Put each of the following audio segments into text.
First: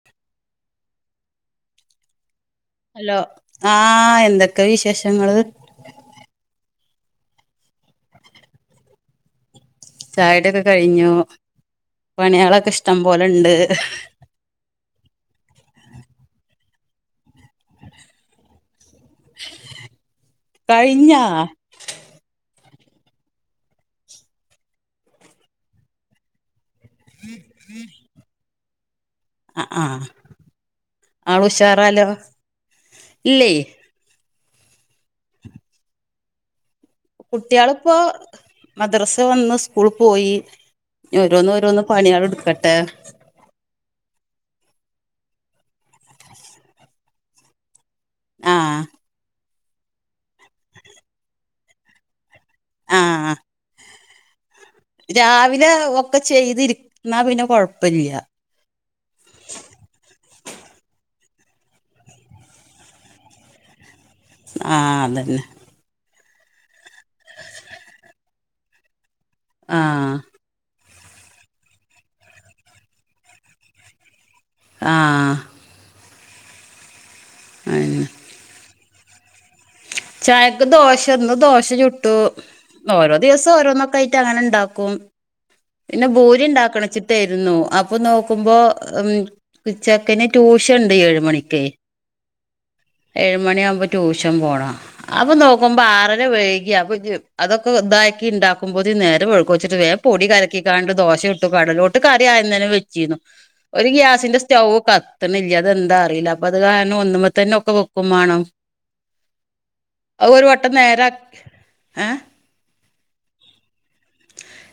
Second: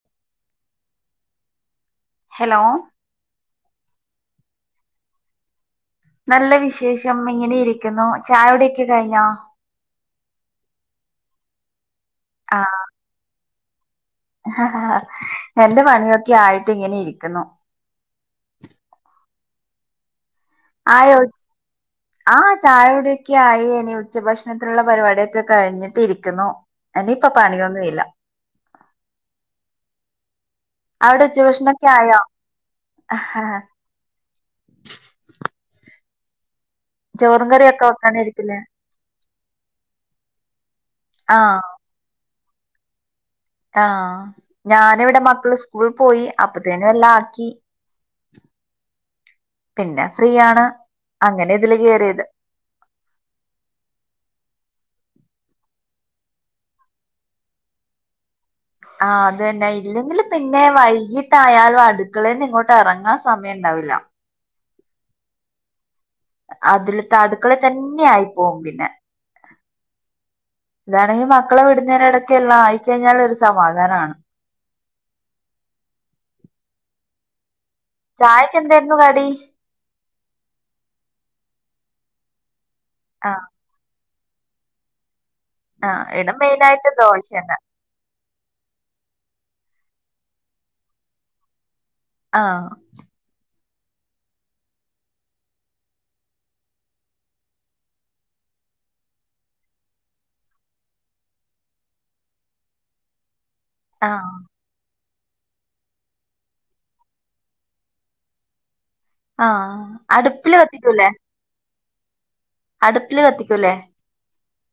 [inaudible] Hello hello ആഹ് എന്തൊക്കെ വിശേഷങ്ങള് നല്ല വിശേഷം ഇങ്ങനെരിക്കുന്നു ചായുടിയൊക്കെ കഴിഞ്ഞോ ചായുടിക്കെ കഴിഞ്ഞു പണ്യേളൊക്കെ ഇഷ്ടം പോലെണ്ട്. ഹേ ഹാഹ് എന്റെ പണിയൊക്കെ ആയിട്ട് ഇങ്ങനെരിക്ക്ന്നു. [inaudible] ആയോ കഴിഞ്ഞാ ആഹ് ചായുടിയൊക്കായി ഇനി ഉച്ചഭക്ഷണത്തിന്ള്ള പരിപാട്യക്കെ കഴിഞ്ഞിട്ടിരിക്ക്ന്നു. എനിയിപ്പ പണിയൊന്നു ഇല്ല. അആഹ് അവിടെ ആള് ഉച്ചഭക്ഷണൊക്കെ ഉഷാറാലോ ആയോ ഇല്ലേ ചോറും കറിയൊക്കെ കുട്ട്യേള്പ്പോ വെക്കാനിരിക്കില്ലേ മദ്രാസ് വന്ന് സ്കൂൾ പോയി ഇഞ്ഞ് ആഹ് ഓരോന്നോരോന്ന് പണ്യേള് ഇട്ക്കട്ടെ. ആഹ് ഞാന് ഇവിടെ മക്കള് സ്കൂൾ പോയി അപ്പത്തേനു എല്ലാം ആക്കി. ആഹ് പിന്നെ ഫ്രീയാണ് അങ്ങനെ ഇതില് കേറിയത്. ആഹ് രാവിലെ ഒക്കെ ചെയ്തിരി ന്നാ പിന്നെ കൊഴപ്പല്ല. ആഹ് അത് തന്നെ ഇല്ലെങ്കില് പിന്നെ വൈകീട്ടായാലും അട്ക്കളെന്ന് ഇങ്ങോട്ട് എറങ്ങാൻ സമയണ്ടാവില്ല. ആഹ് അതെന്നെ. അതില്ത്ത അട്ക്കളെത്തന്നെ ആയി പോകും പിന്നെ. ആഹ് ഇതാണെങ്കി മക്കളെ വിടുന്നേനെടക്ക് എല്ലാ ആയി കഴിഞ്ഞാലൊര് സമാധാനാണ്. ആഹ് അതെന്നെ ചായക്ക് എന്തായിരുന്നു കടി ചായക്ക് ദോശ ഇന്ന് ദോശ ചുട്ടു ഓരോ ആഹ് ദിവസം ഓരോന്നോക്കായി ട്ട് അങ്ങനെണ്ടാക്കും ആഹ് പിന്നെ ഇവിടെ ഭൂരി മെയിനായിട്ട് ദോശ ഉണ്ടാക്കണച്ചിട്ടേരുന്നു തന്നെ അ പ്പൊ നോക്കുമ്പോ ഉം ചെക്കന് ട്യൂഷൻണ്ട് ഏഴ് മണിക്കേ ആഹ് ഏഴ് മണിയാവുമ്പോ ട്യൂഷൻ പോണം അപ്പൊ നോക്കുമ്പോ ആറര വൈകി അപ്പംഞ്ഞ് അതൊക്കെ ഇതാക്കി ഇണ്ടാക്കുമ്പോത്തിന് നേരം വൈകുച്ചിട്ട് വേം പൊടി കലക്കിക്കാണ്ട് ദോശ ചുട്ടു കടലോട്ട് കറി ആദ്യം തന്നെ വെച്ചീന്നു. ഒര് ആഹ് ഗ്യാസിന്റെ സ്റ്റവ് കത്ത്ണില്ല അതെന്താ അറീല അപ്പത് കാരണം ഒന്നുമ്മത്തന്നെ ഒക്കെ വെക്കും മാണം. ആഹ് അത് ഒരു അടുപ്പില് വട്ടം നേരാ ഏഹ് അട്പ്പില് കത്തിക്കൂലേ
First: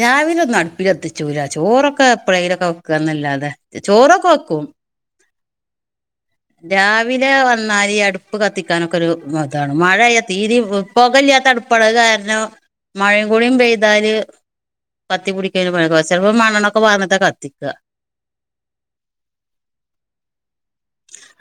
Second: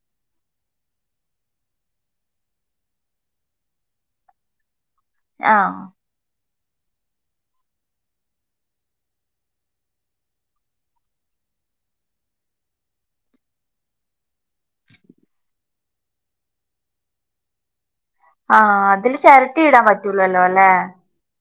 രാവിലൊന്നും അട്പ്പില് കത്തിച്ചൂല ചോറൊക്കെ എപ്പളെലൊക്കെ വെക്കാന്നല്ലാതെ ചോറൊക്കെ വെക്കും. ആഹ്. രാവിലെ വന്നാല് ഈ അടുപ്പ് കത്തിക്കാനൊക്കെ ഒരു മ താണ് മഴയ്യ തീരിം പൊകല്ലാതടുപ്പാണ് അഹ് കാരണം. മഴ കൂടിം പെയ്താല്. കത്തിപിടിക്ക [unintelligible] ചലപ്പോ മണ്ണൊക്കെ പാർനിട്ട കത്തിക്ക ആഹ് അതില് ചെരട്ട ഇടാൻ പറ്റുള്ളല്ലോ ല്ലെ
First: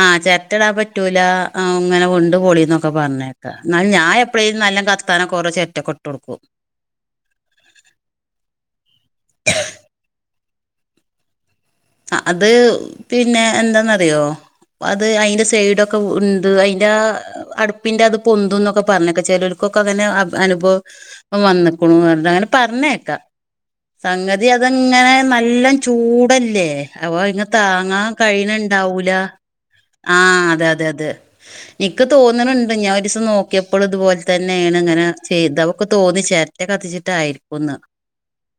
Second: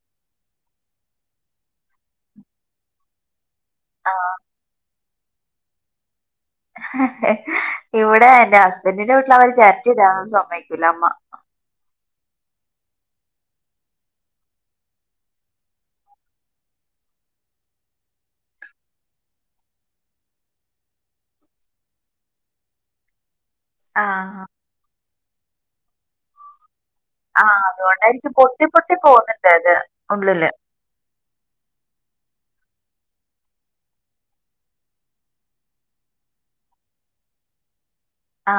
ആഹ് ചെര്ട്ടടാ പറ്റൂല അ ഇങ്ങനെ വിണ്ട്പൊളിന്നൊക്കെ പറഞ് എന്നാൽ ഞാൻ ആഹ് എപ്പഴും നല്ലാ കത്താന കുറോ ചെര്റ്റ കൊട്ട് കൊടുക്കും. ഇവിടെ എന്റെ ഹസ്ബൻഡിന്റെ വീട്ടിൽ അവർ ചിരട്ട ഇടാൻ സമ്മതിക്കൂല്ല അമ്മ അത് പിന്നെ എന്താന്നറിയോ അത് അതിന്റെ സൈഡൊക്കെ ഉണ്ട് അതിൻ്റെ അടുപ്പിന്റെ അത് പൊന്തും എന്നൊക്കെ പറഞ്ഞക്കെ ചിലർക്കൊക്കെ അങ്ങനെ അനുഭവം വന്നേക്കണു എന്തായാലും പറഞ്ഞേക്കാ ആഹ് സംഗതി അതങ്ങനെ നല്ല ചൂടല്ലേ അവ ഇങ്ങനെ ആഹ് താങ്ങാൻ അതുകൊണ്ടായിരിക്കും പൊട്ടി പൊട്ടി കഴിയണണ്ടാവൂല്ല പോകുന്നുണ്ട് അത് ആ ഉള്ളില് അതെ അതെ അതെ എനിക്ക് തോന്നണുണ്ട് ഞാൻ ഒരു ദിവസം നോക്കിയപ്പോൾ ഇതുപോലെ തന്നെയാണ് ഇങ്ങനെ ചെയ്തേ അവൊക്കെ തോന്നിച്ചേ [inaudible] കത്തിച്ചിട്ടായിരിക്കുമെന്ന് ആ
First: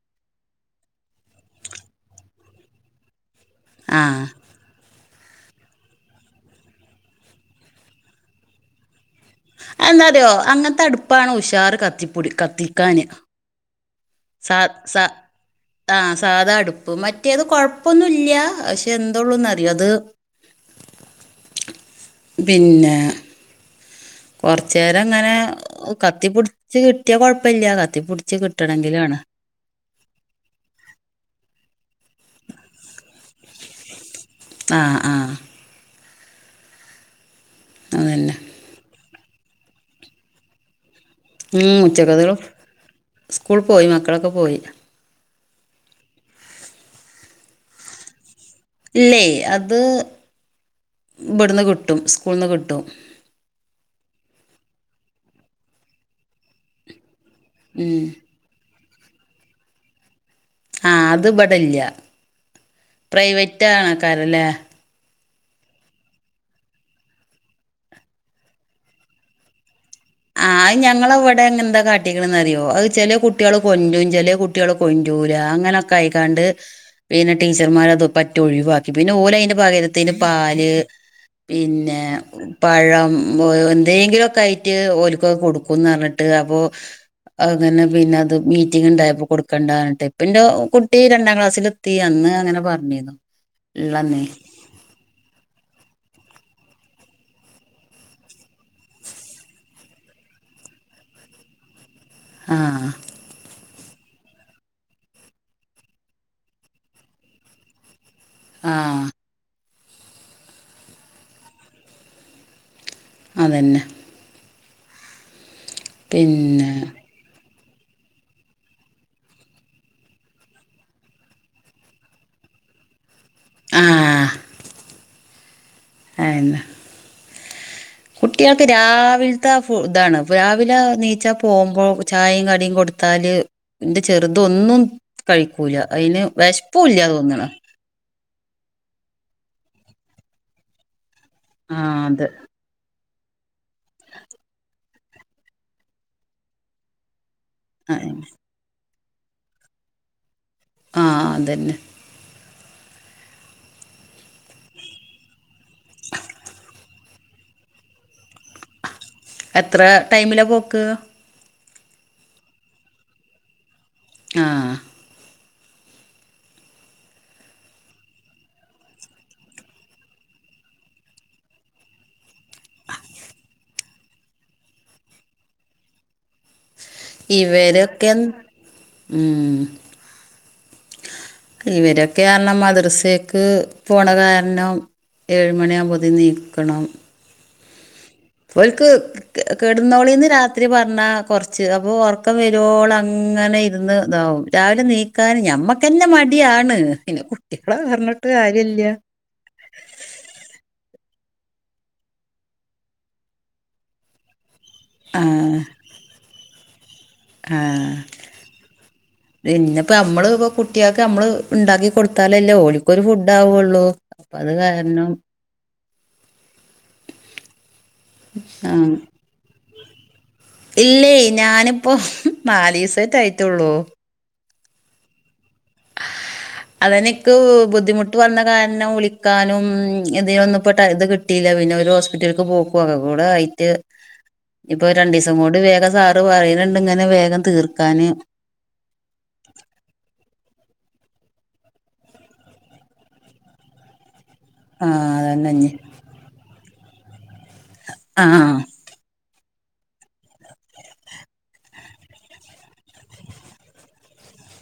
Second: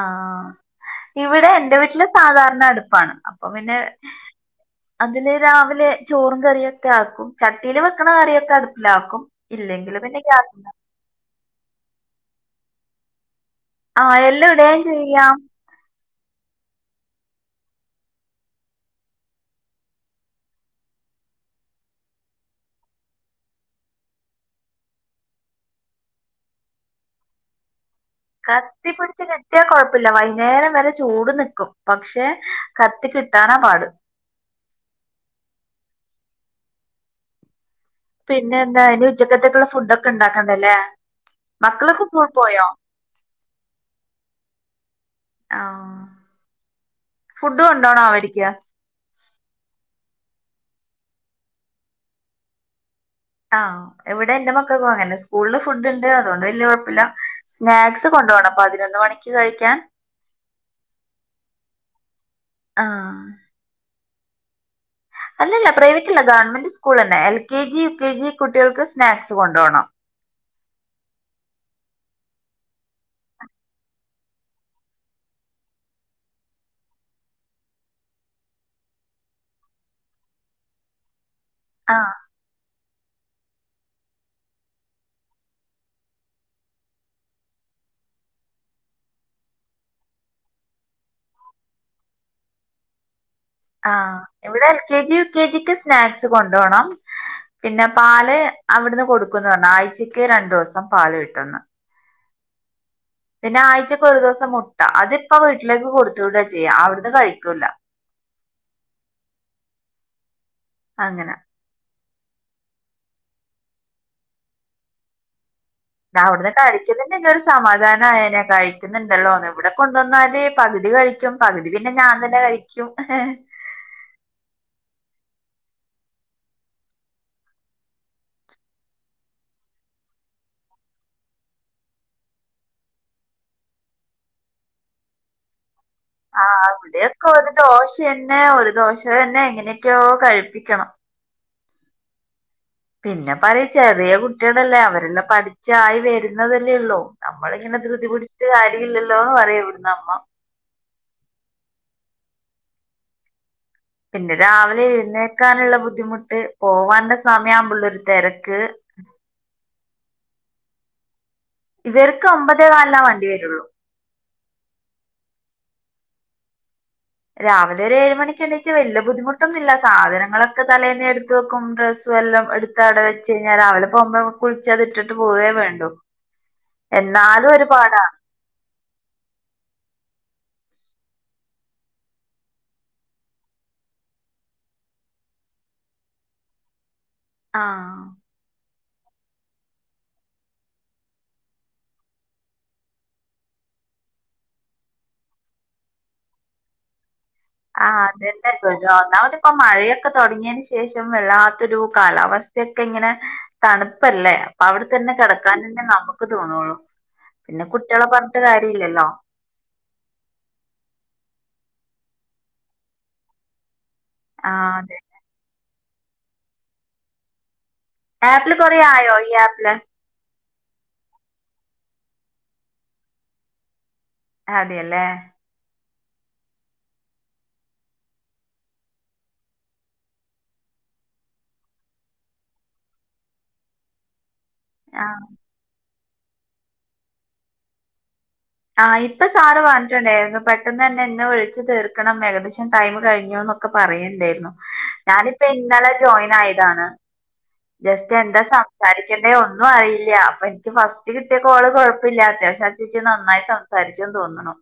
ഇവിടെ എന്റെ വീട്ടിൽ സാധാരണ അടുപ്പാണ് അപ്പൊ പിന്നെ ആഹ് അതി രാവിലെ ചോറും കറിയൊക്കെ ആക്കും ചട്ടിൽ വെയ്ക്കണ കറിയൊക്കെ അടുപ്പിലാക്കും ഇല്ലെങ്കില് പിന്നെ എന്തറിയോ ഗ്യാ അങ്ങനത്തെ അടുപ്പാണ് ഉഷാറ് കത്തിപ്പൊടി കത്തിക്കാന് ആഹ് എല്ലാം സ ഇടുകയും സ ചെയ്യാം ആ സാധാ അടുപ്പ് മറ്റേത് കുഴപ്പൊന്നും ഇല്ല പക്ഷെ എന്തള്ളൂന്ന് അറിയോ അത് [inaudible] പിന്നെ കുറച്ച നേരം ഇങ്ങനെ കത്തി പിടിച്ച് കിട്ടിയ കുഴപ്പമില്ല കത്തിപ്പിടിച്ച് കിട്ടണമെങ്കിലുലാണ് കത്തിയാ കുഴപ്പമില്ല വൈകുന്നേരം വരെ ചൂട് നിൽക്കും പക്ഷെ കത്തി കിട്ടാനാ പാട് ആഹ് ആഹ് അതന്നെ പിന്നെ എന്താ ഇന്ന് ഉച്ചക്കത്തേക്കുള്ള ഫുഡ് ഒക്കെ ഉണ്ടാക്കണ്ടല്ലേ [inaudible] മക്കളൊക്കെ സ്കൂൾ പോയോ [unintelligible] സ്കൂൾ പോയി മക്കളൊക്കെ പോയി. ആഹ് ഫുഡ് കൊണ്ടോണോ അവർക്ക് ഇല്ലേ അത് ഇവിടുന്ന് കിട്ടും സ്കൂളിൽ നിന്ന് കിട്ടും ആ എവിടെ എന്റെ മക്കൾ അങ്ങനെ സ്കൂളിൽ ഫുഡ് ഉണ്ട് അതുകൊണ്ട് വല്യ കുഴപ്പമില്ല. ഉം സ്നാക്സ് കൊണ്ടുപോണം പതിനൊന്ന് മണിക്ക് കഴിക്കാൻ ആ അത് ഇവിടെയില്ല ആഹ് പ്രൈവറ്റ് ആണക്കാരല്ലേ അല്ലല്ല പ്രൈവറ്റ് അല്ല ഗവൺമെന്റ് സ്കൂൾ തന്നെ എൽകെജി യുകെജി കുട്ടികൾക്ക് സ്നാക്സ് കൊണ്ടുപോകണം. ആ അത് ഞങ്ങളവിടെ എന്താ കാട്ടിക്കണ അറിയോ അത് ചില കുട്ടികൾ കൊല്ലും ചില കുട്ടികള് കൊണ്ടൂല്ല അങ്ങനെയൊക്കെ കഴിക്കാണ്ട് പിന്നെ ടീച്ചർമാർ അത് പറ്റി ഒഴിവാക്കി പിന്നെ ഓൻ അതിന്റെ പകരത്തിന് പാൽ പിന്നെ ആഹ് പഴം എന്തെങ്കിലുമൊക്കെ ആയിട്ട് ഓല്ക്ക് കൊടുക്കുന്നു അറിഞ്ഞിട്ട് അപ്പോ അങ്ങനെ പിന്നെ അത് മീറ്റിംഗ് ഉണ്ടായപ്പോ കൊടുക്കേണ്ടന്നിട്ട് പിന്നെ കുട്ടി രണ്ടാം ക്ലാസ്സിൽ യെ അന്ന് അങ്ങനെ പറഞ്ഞിരുന്നു. ആ ഇള്ളന്നേ ഇവിടെ എൽകെജി യുകെജിക്ക് സ്നാക്സ് കൊണ്ടുപോണം. പിന്നെ പാൽ അവിടുന്ന് കൊടുക്കുന്നു പറഞ്ഞു ആഴ്ചക്ക് രണ്ടു ദിവസം പാൽ കിട്ടുന്നു ആഹ് പിന്നെ ആഴ്ചയിൽ ഒരു ദിവസം മുട്ട അതിപ്പോ വീട്ടിലേക്ക് കൊടുത്തവിട ചെയ്യാം അവിടുന്ന് കഴിക്കൂല്ല. ആഹ് അങ്ങനെ അതന്നെ താ അവ്ട്ന്ന് പിന്നെ കടിക്കുന്നുണ്ട് ഒരു സമാധാനം ആയനേ കഴിക്കുന്നുണ്ടല്ലോ ഇവിടെ കൊണ്ടുവന്നാൽ പകുതി കഴിക്കും പകുതി പിന്നെ ഞാൻ തന്നെ കഴിക്ക്യും,. ആഹ് ഏഹ് ഇന്ന കുട്ട്യേൾക്ക് രാവിൽത്തെ ഇതാണ് രാവിലെ എണിച്ച് പോകുമ്പോ ചായയും കടിയും കൊടുത്ത് ത്താല് ഇന്റെ ചെറുതൊന്നും കഴിക്കൂല്ല. അയ്ന് വെശ്പ്പൂല തോന്ന്ണ് പിന്നെ ഒരു ദോശ തന്നെ എങ്ങനെയൊക്കെയോ കഴിപ്പിക്കണം. ആഹ് അത് പിന്നെ പറയു ചെറിയ കുട്ട്യേളെല്ലേ അവരെല്ലാം പഠിച്ചായി വരുന്നതെല്ലെ യൊള്ളൂ നമ്മളിങ്ങനെ ധൃതി പിടിച്ച് കാര്യ ഇല്ലല്ലോ പറയാ ഇവിട്ന്ന് അമ്മ ആഹ് അതെന്നെ പിന്നെ രാവിലെ എഴുന്നേക്കാന്ള്ള ബുദ്ധിമുട്ട് പോവാന്റെ സമയാവുമ്പ ഉള്ളെരു തെരക്ക് എത്ര ടൈമില പോക്ക് ഇവർക്ക് ഒമ്പതേ കാലില്ല വണ്ടി വരൊള്ളൂ ആഹ് രാവിലെ ഒരു ഏഴ് മണിക്ക് എണിറ്റ് വല്ല ബുദ്ധിമുട്ടൊന്നുല്ല സാധനങ്ങളൊക്കെ തലേന്ന് എടുത്ത് വെക്കും ന്ത് വെല്ലം എടുത്തടച്ച് വെച്ച് കഴിഞ്ഞാ രാവിലെ പോവുംമ്പോ കുളിച്ചത് ഇട്ടിട്ട് പോവേ വേണ്ടു എന്നാലും ഒരുപാടാ ഇവരൊക്കെ ഉം ഇവരൊക്കെ ആര്ണം മദ്രസേക്ക് പോണ കാര്ണം ഏഴുമണി ആവുമ്പോത്തിന് നീക്കണം ആഹ് ഓല്ക്ക് കെടന്നോളീന്ന് രാത്രി പറ്ഞ്ഞാ കൊറ്ച്ച് അപ്പൊ ഒറ്ക്കം വരോള്ളം അങ്ങനെ ഇരിന്ന് ഇതാവും രാവിലെ നീക്കാൻ ഞമ്മക്കെന്നെ മടിയാണ് പിന്നെ കുട്ട് ആഹ് അതന്നെ [unintelligible] ഇപ്പൊ മഴയൊക്കെ തൊടങ്യേയ്ന് ശേഷം വെല്ലാത്തൊരു കാലാവസ്ഥൊക്കെ ഇങ്ങനെ തണുപ്പെല്ലെ അവ്ടെ തന്നെ കെടക്കാൻ ആഹ് തന്നെ നമക്ക് തോന്നൊള്ളൂ. പിന്നെ കുട്ട്യേളെ പറഞ്ഞിട്ട് കാര്യ ഇല്ലല്ലോ പിന്നെപ്പ നമ്മള് ഇപ്പ കുട്ട്യേക്ക് നമ്മള് ഇണ്ടാക്കി കൊടുത്താലല്ലേ ഓല്ക്കൊരു ഫുഡ് ആവൊള്ളു അപ്പ അത് ആഹ് അതെ കാര്ണം ആപ്പില് കൊറേ ആഹ് ആയോ ഈ ആപ്പില് ഇല്ലേ ഞാനിപ്പോ നാലിസെറ്റെ ആയിറ്റൊള്ളൂ അതേലെ അതെന്നെ ഇക്ക് ബുദ്ധിമുട്ട് വന്ന കാര്ണം വിളിക്കാനും ഇതി ഒന്ന്പ്പോട്ട [unintelligible] കിട്ടീല്ല പിന്നെ ഒരു ഹോസ്പിറ്റൽക്ക് പോക്കു അവുടെ ആയിട്ട് ഇപ്പൊ ആഹ് രണ്ടീസം കൂടി വേഗം സാറ് പറയ്ണ് ഇണ്ട് ഇങ്ങനെ വേഗം തീർക്കാന് ആഹ് ഇപ്പ സാറ് പറഞ്ഞിട്ട്ണ്ടായിരുന്നു. പെട്ടെന്നെന്നെ ഇന്നെ വിള്ച്ച് തീർക്കണം ഏകദേശം ടൈം കഴിഞ്ഞ് ന്നൊക്കെ ഒക്ക പറയിണ്ടേന്നു. ആഹ് ഞാനിപ്പെ അതന്നെ ഇഞ്ഞ് ഇന്നലെ ജോയിൻ ആയതാണ് ജസ്റ്റ് എന്താ ആഹ് സം സംസാരിക്കേണ്ടേ ഒന്നും അറിയില്ല. അപ്പൊ ഇൻക്ക് ഫസ്റ്റ് കിട്ടിയ കോള് കൊഴപ്പില്ലാത്തെയാ അത്യ [unintelligible] ശ്യംക്ക് നന്നായി പരിചയം തോന്ന്ണു.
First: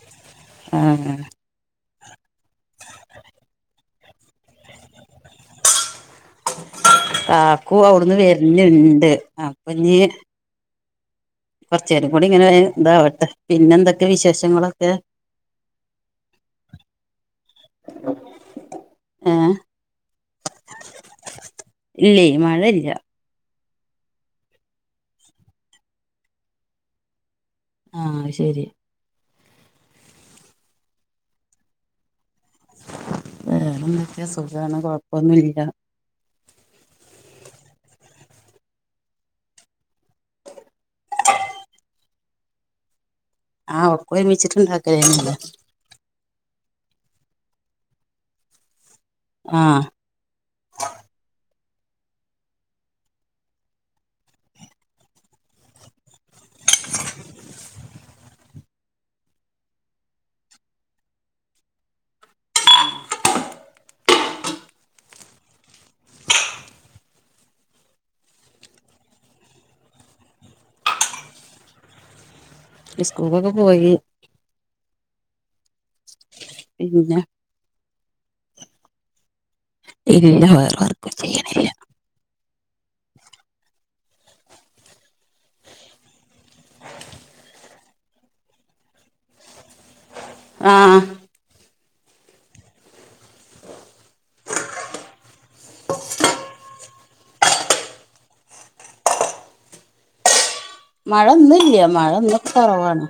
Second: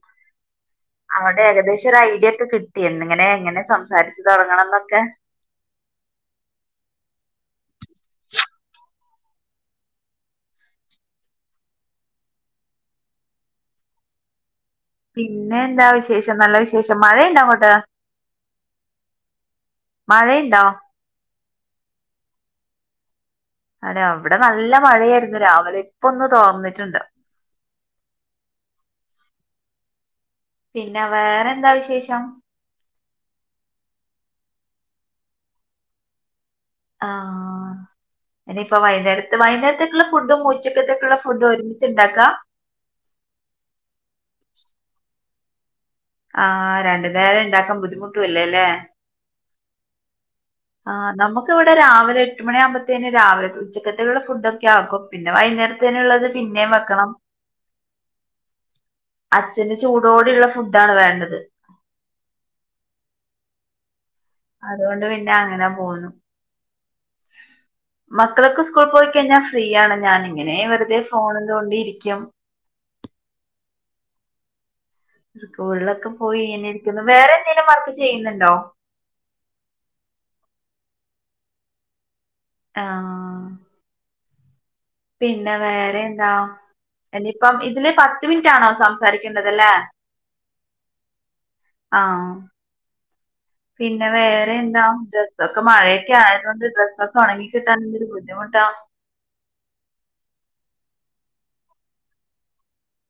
ആഹ് അവടെ ഏകദേശൊരു ഐട്യഒക്കെ കിട്ടി എന്നങ്ങനെ ഇങ്ങനെ സംസാരിച്ച് തൊടങ്ങണംന്നൊക്കെ കാക്കു അവിട്ന്ന് വരുന്നിണ്ട് അപ്പെഞ് കൊറ്ച്ചുരം കൂടി ഇങ്ങനെ ഇതാവട്ടെ പിന്നെ എന്തൊക്കെ വിശേഷങ്ങളൊക്കെ പിന്നെ എന്താ വിശേഷം നല്ല വിശേഷം മഴയുണ്ടൊ അങ്ങോട്ട് ഏഹ് മഴ ഇണ്ടോ ഇല്ലേ മഴ ഇല്ല അതെ അവ്ടെ നല്ല മഴെ ആയിരുന്നു രാവിലെ ഇപ്പൊന്ന് തോർന്നിട്ടുണ്ട് ആഹ് അഹ് ശെരി പിന്നെ വേറെ എന്താ വിശേഷം വേറെന്തൊക്കാ സുഖാണ് കൊഴപ്പൊന്നും ഇല്ല ആഹ് ഇനിപ്പോ വൈനേരത്ത് വൈനേരത്തേക്കുള്ള ഫുഡും ഉച്ചക്കത്തേക്കുള്ള ഫുഡും ഒരുമിച്ചുണ്ടാക്കാ ആഹ് ഒക്ക ഒരുമിച്ചിട്ടുണ്ടാക്കലെന്നെ ല്ലേ ആഹ് രണ്ടു നേരം ഇണ്ടാക്കാൻ ബുദ്ധിമുട്ടും അല്ലേലേ ആഹ് ആ നമുക്ക്‌ ഇവിടെ രാവിലെ എട്ടുമ മണിയ ആമ്പഴത്തേന് രാവിലെ ഉച്ചക്കെത്തുള്ള ഫുഡ്ഒക്കെ ആക്കും പിന്നെ വൈകുന്നേരത്തേനുള്ളത് പിന്നേം വെക്കണം അച്ഛന് ചൂടോടെ ഇള്ള ഫുഡാണ് വേണ്ടത് [unintelligible] അതുകൊണ്ട് പിന്നെ അങ്ങനെ പോന്നു മക്കളൊക്കെ സ്കൂൾ പോയി കഴിഞ്ഞാ ഫ്രീയാണ് ഞാൻ ഇങ്ങനെ വെറുതെ ഫോണും തോണ്ടി ഇരിക്കും സ്കൂൾക്കൊക്കെപോയി സ്കൂളിലൊക്കെ പോയി ഇങ്ങനെ ഇരിക്കുന്നു പിന്നെ വേറെ എന്തെലും വർക്ക് ചെയ്യുന്നുണ്ടോ ഇല്ലാ വേറെ വർക്കും ചെയ്യണില്ല ആഹ്. പിന്നെ വേറെ എന്താ ഇനിയിപ്പം ഇതില് പത്ത് മിനിറ്റ് ആണോ സംസാരിക്കേണ്ടത് ല്ലേ ആഹ് ആഹ് പിന്നെ വേറെ എന്താ ഡ്രസ്ഒക്കെ മഴയൊക്കെ ആയത് കൊണ്ട് ഡ്രസ്സൊക്കെ ഒണങ്ങി കിട്ടാൻ എന്തൊരു ബുദ്ധിമുട്ടാ മഴ ഇന്നില്ല്യ മഴ ഇന്ന് ഒക്കെ കൊറവാണ്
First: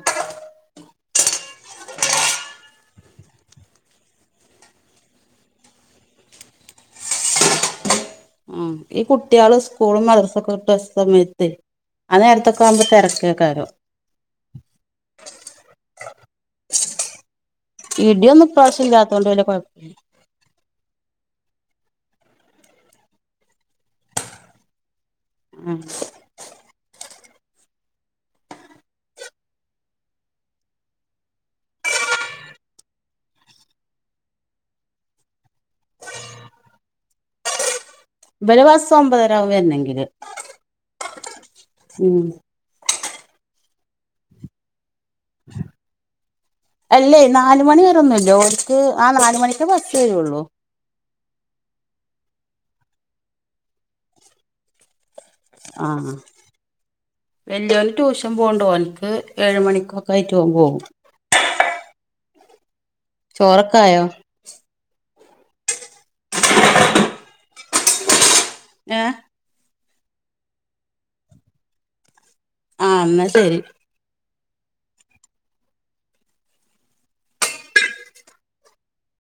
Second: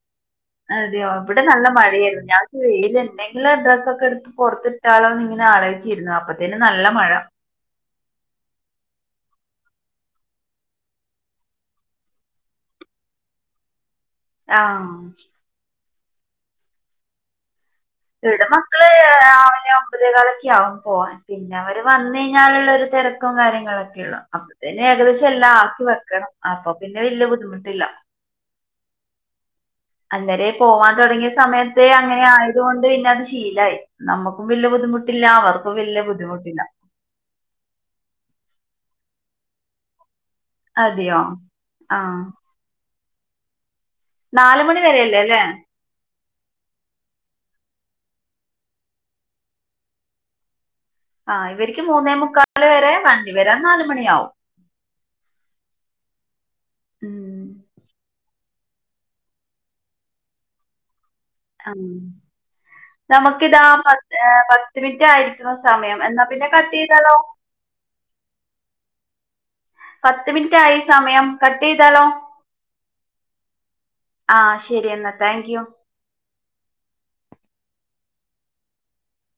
അതെയോ ഇവിടെ നല്ല മഴയായിരുന്നു ഞാവെച്ച് വെയില് ഇണ്ടെങ്കില് ഡ്രസ്സൊക്കെ എടുത്ത് പോറത്തി ട്ടാലോന്ന് ഇങ്ങനെ ആലോചിച്ചിരുന്നു അപ്പത്തെനും നല്ല മഴ ആ ഈ കുട്ട്യാള് സ്കൂളും മദ്രസൊക്കെ വിട്ടസമയത്തെ ആ നേരത്തൊക്കെ ആമ്പോ തെരക്ക് ഏക്കാരം ആഹ് [unintelligible] ഇവിടെ ഇടിയൊന്നും മക്കള് ഇപ്രാവശ്യം ഇല്ലാത്തോണ്ട് വല്യ രാവിലെ കുഴപ്പല്ല ഒമ്പതേ കാലൊക്കെ ആകും പോകാൻ പിന്നെ അവര് വന്ന് കഴിഞ്ഞാലുള്ള ഒരു തെരക്കും കാര്യങ്ങളൊക്കെ ഉള്ളൂ അപ്പ ത്തിന് ഏകദേശം എല്ലാം ആ ആക്കി വെക്കണം അപ്പൊ പിന്നെ വെല്ല്യ ബുദ്ധിമുട്ടില്ല അന്നേരെ പോവാൻ തൊടങ്ങിയ സമയത്തെ അങ്ങനെ ആയത് കൊണ്ട് പിന്നെ അത് ശീലായി നമ്മക്കും വലിയ ബുദ്ധിമുട്ടില്ല അവർക്കും വലിയ ബുദ്ധിമുട്ടില്ല ഇവരെ ബസ്സ് ഒമ്പതര ആവും വരണെങ്കില് അതെയോ ഉം ആഹ് നാല്മണി വരേല്ലേ അല്ലേ അല്ലേ നാല്മണി വരൊന്നുല്ല ഓർക്ക് ആ നാല്മണിക്ക്‌ ബസ്സ് വരുള്ളു ആ ഇവരിക്ക് മൂന്നേമുക്കാല് വരെ വണ്ടിവരാൻ നാല്മണിയാവും ആഹ് ഉം. വെല്ലിയോന് ട്യൂഷൻ പോണ്ട് ഓനിക്ക് ഏഴ് മണിക്ക്‌ ഒക്കെ ആയിട്ട് ഓൻ പോകും അങ്ങനെ നമുക്കിതാ ചോറൊക്കെ ആയോ പത്തേ പ ത്ത് മിറ്റായിരിക്കുണു സമയം എന്നാ പിന്നെ കട്ട് ചെയ്താലോ ഏഹ് പത്ത് മിനിറ്റ് ആയി സമയം കട്ട് ചെയ്താലോ ആഹ് ഇന്നാ ശെരി ആഹ് ശരിയെന്നാ താങ്ക് യു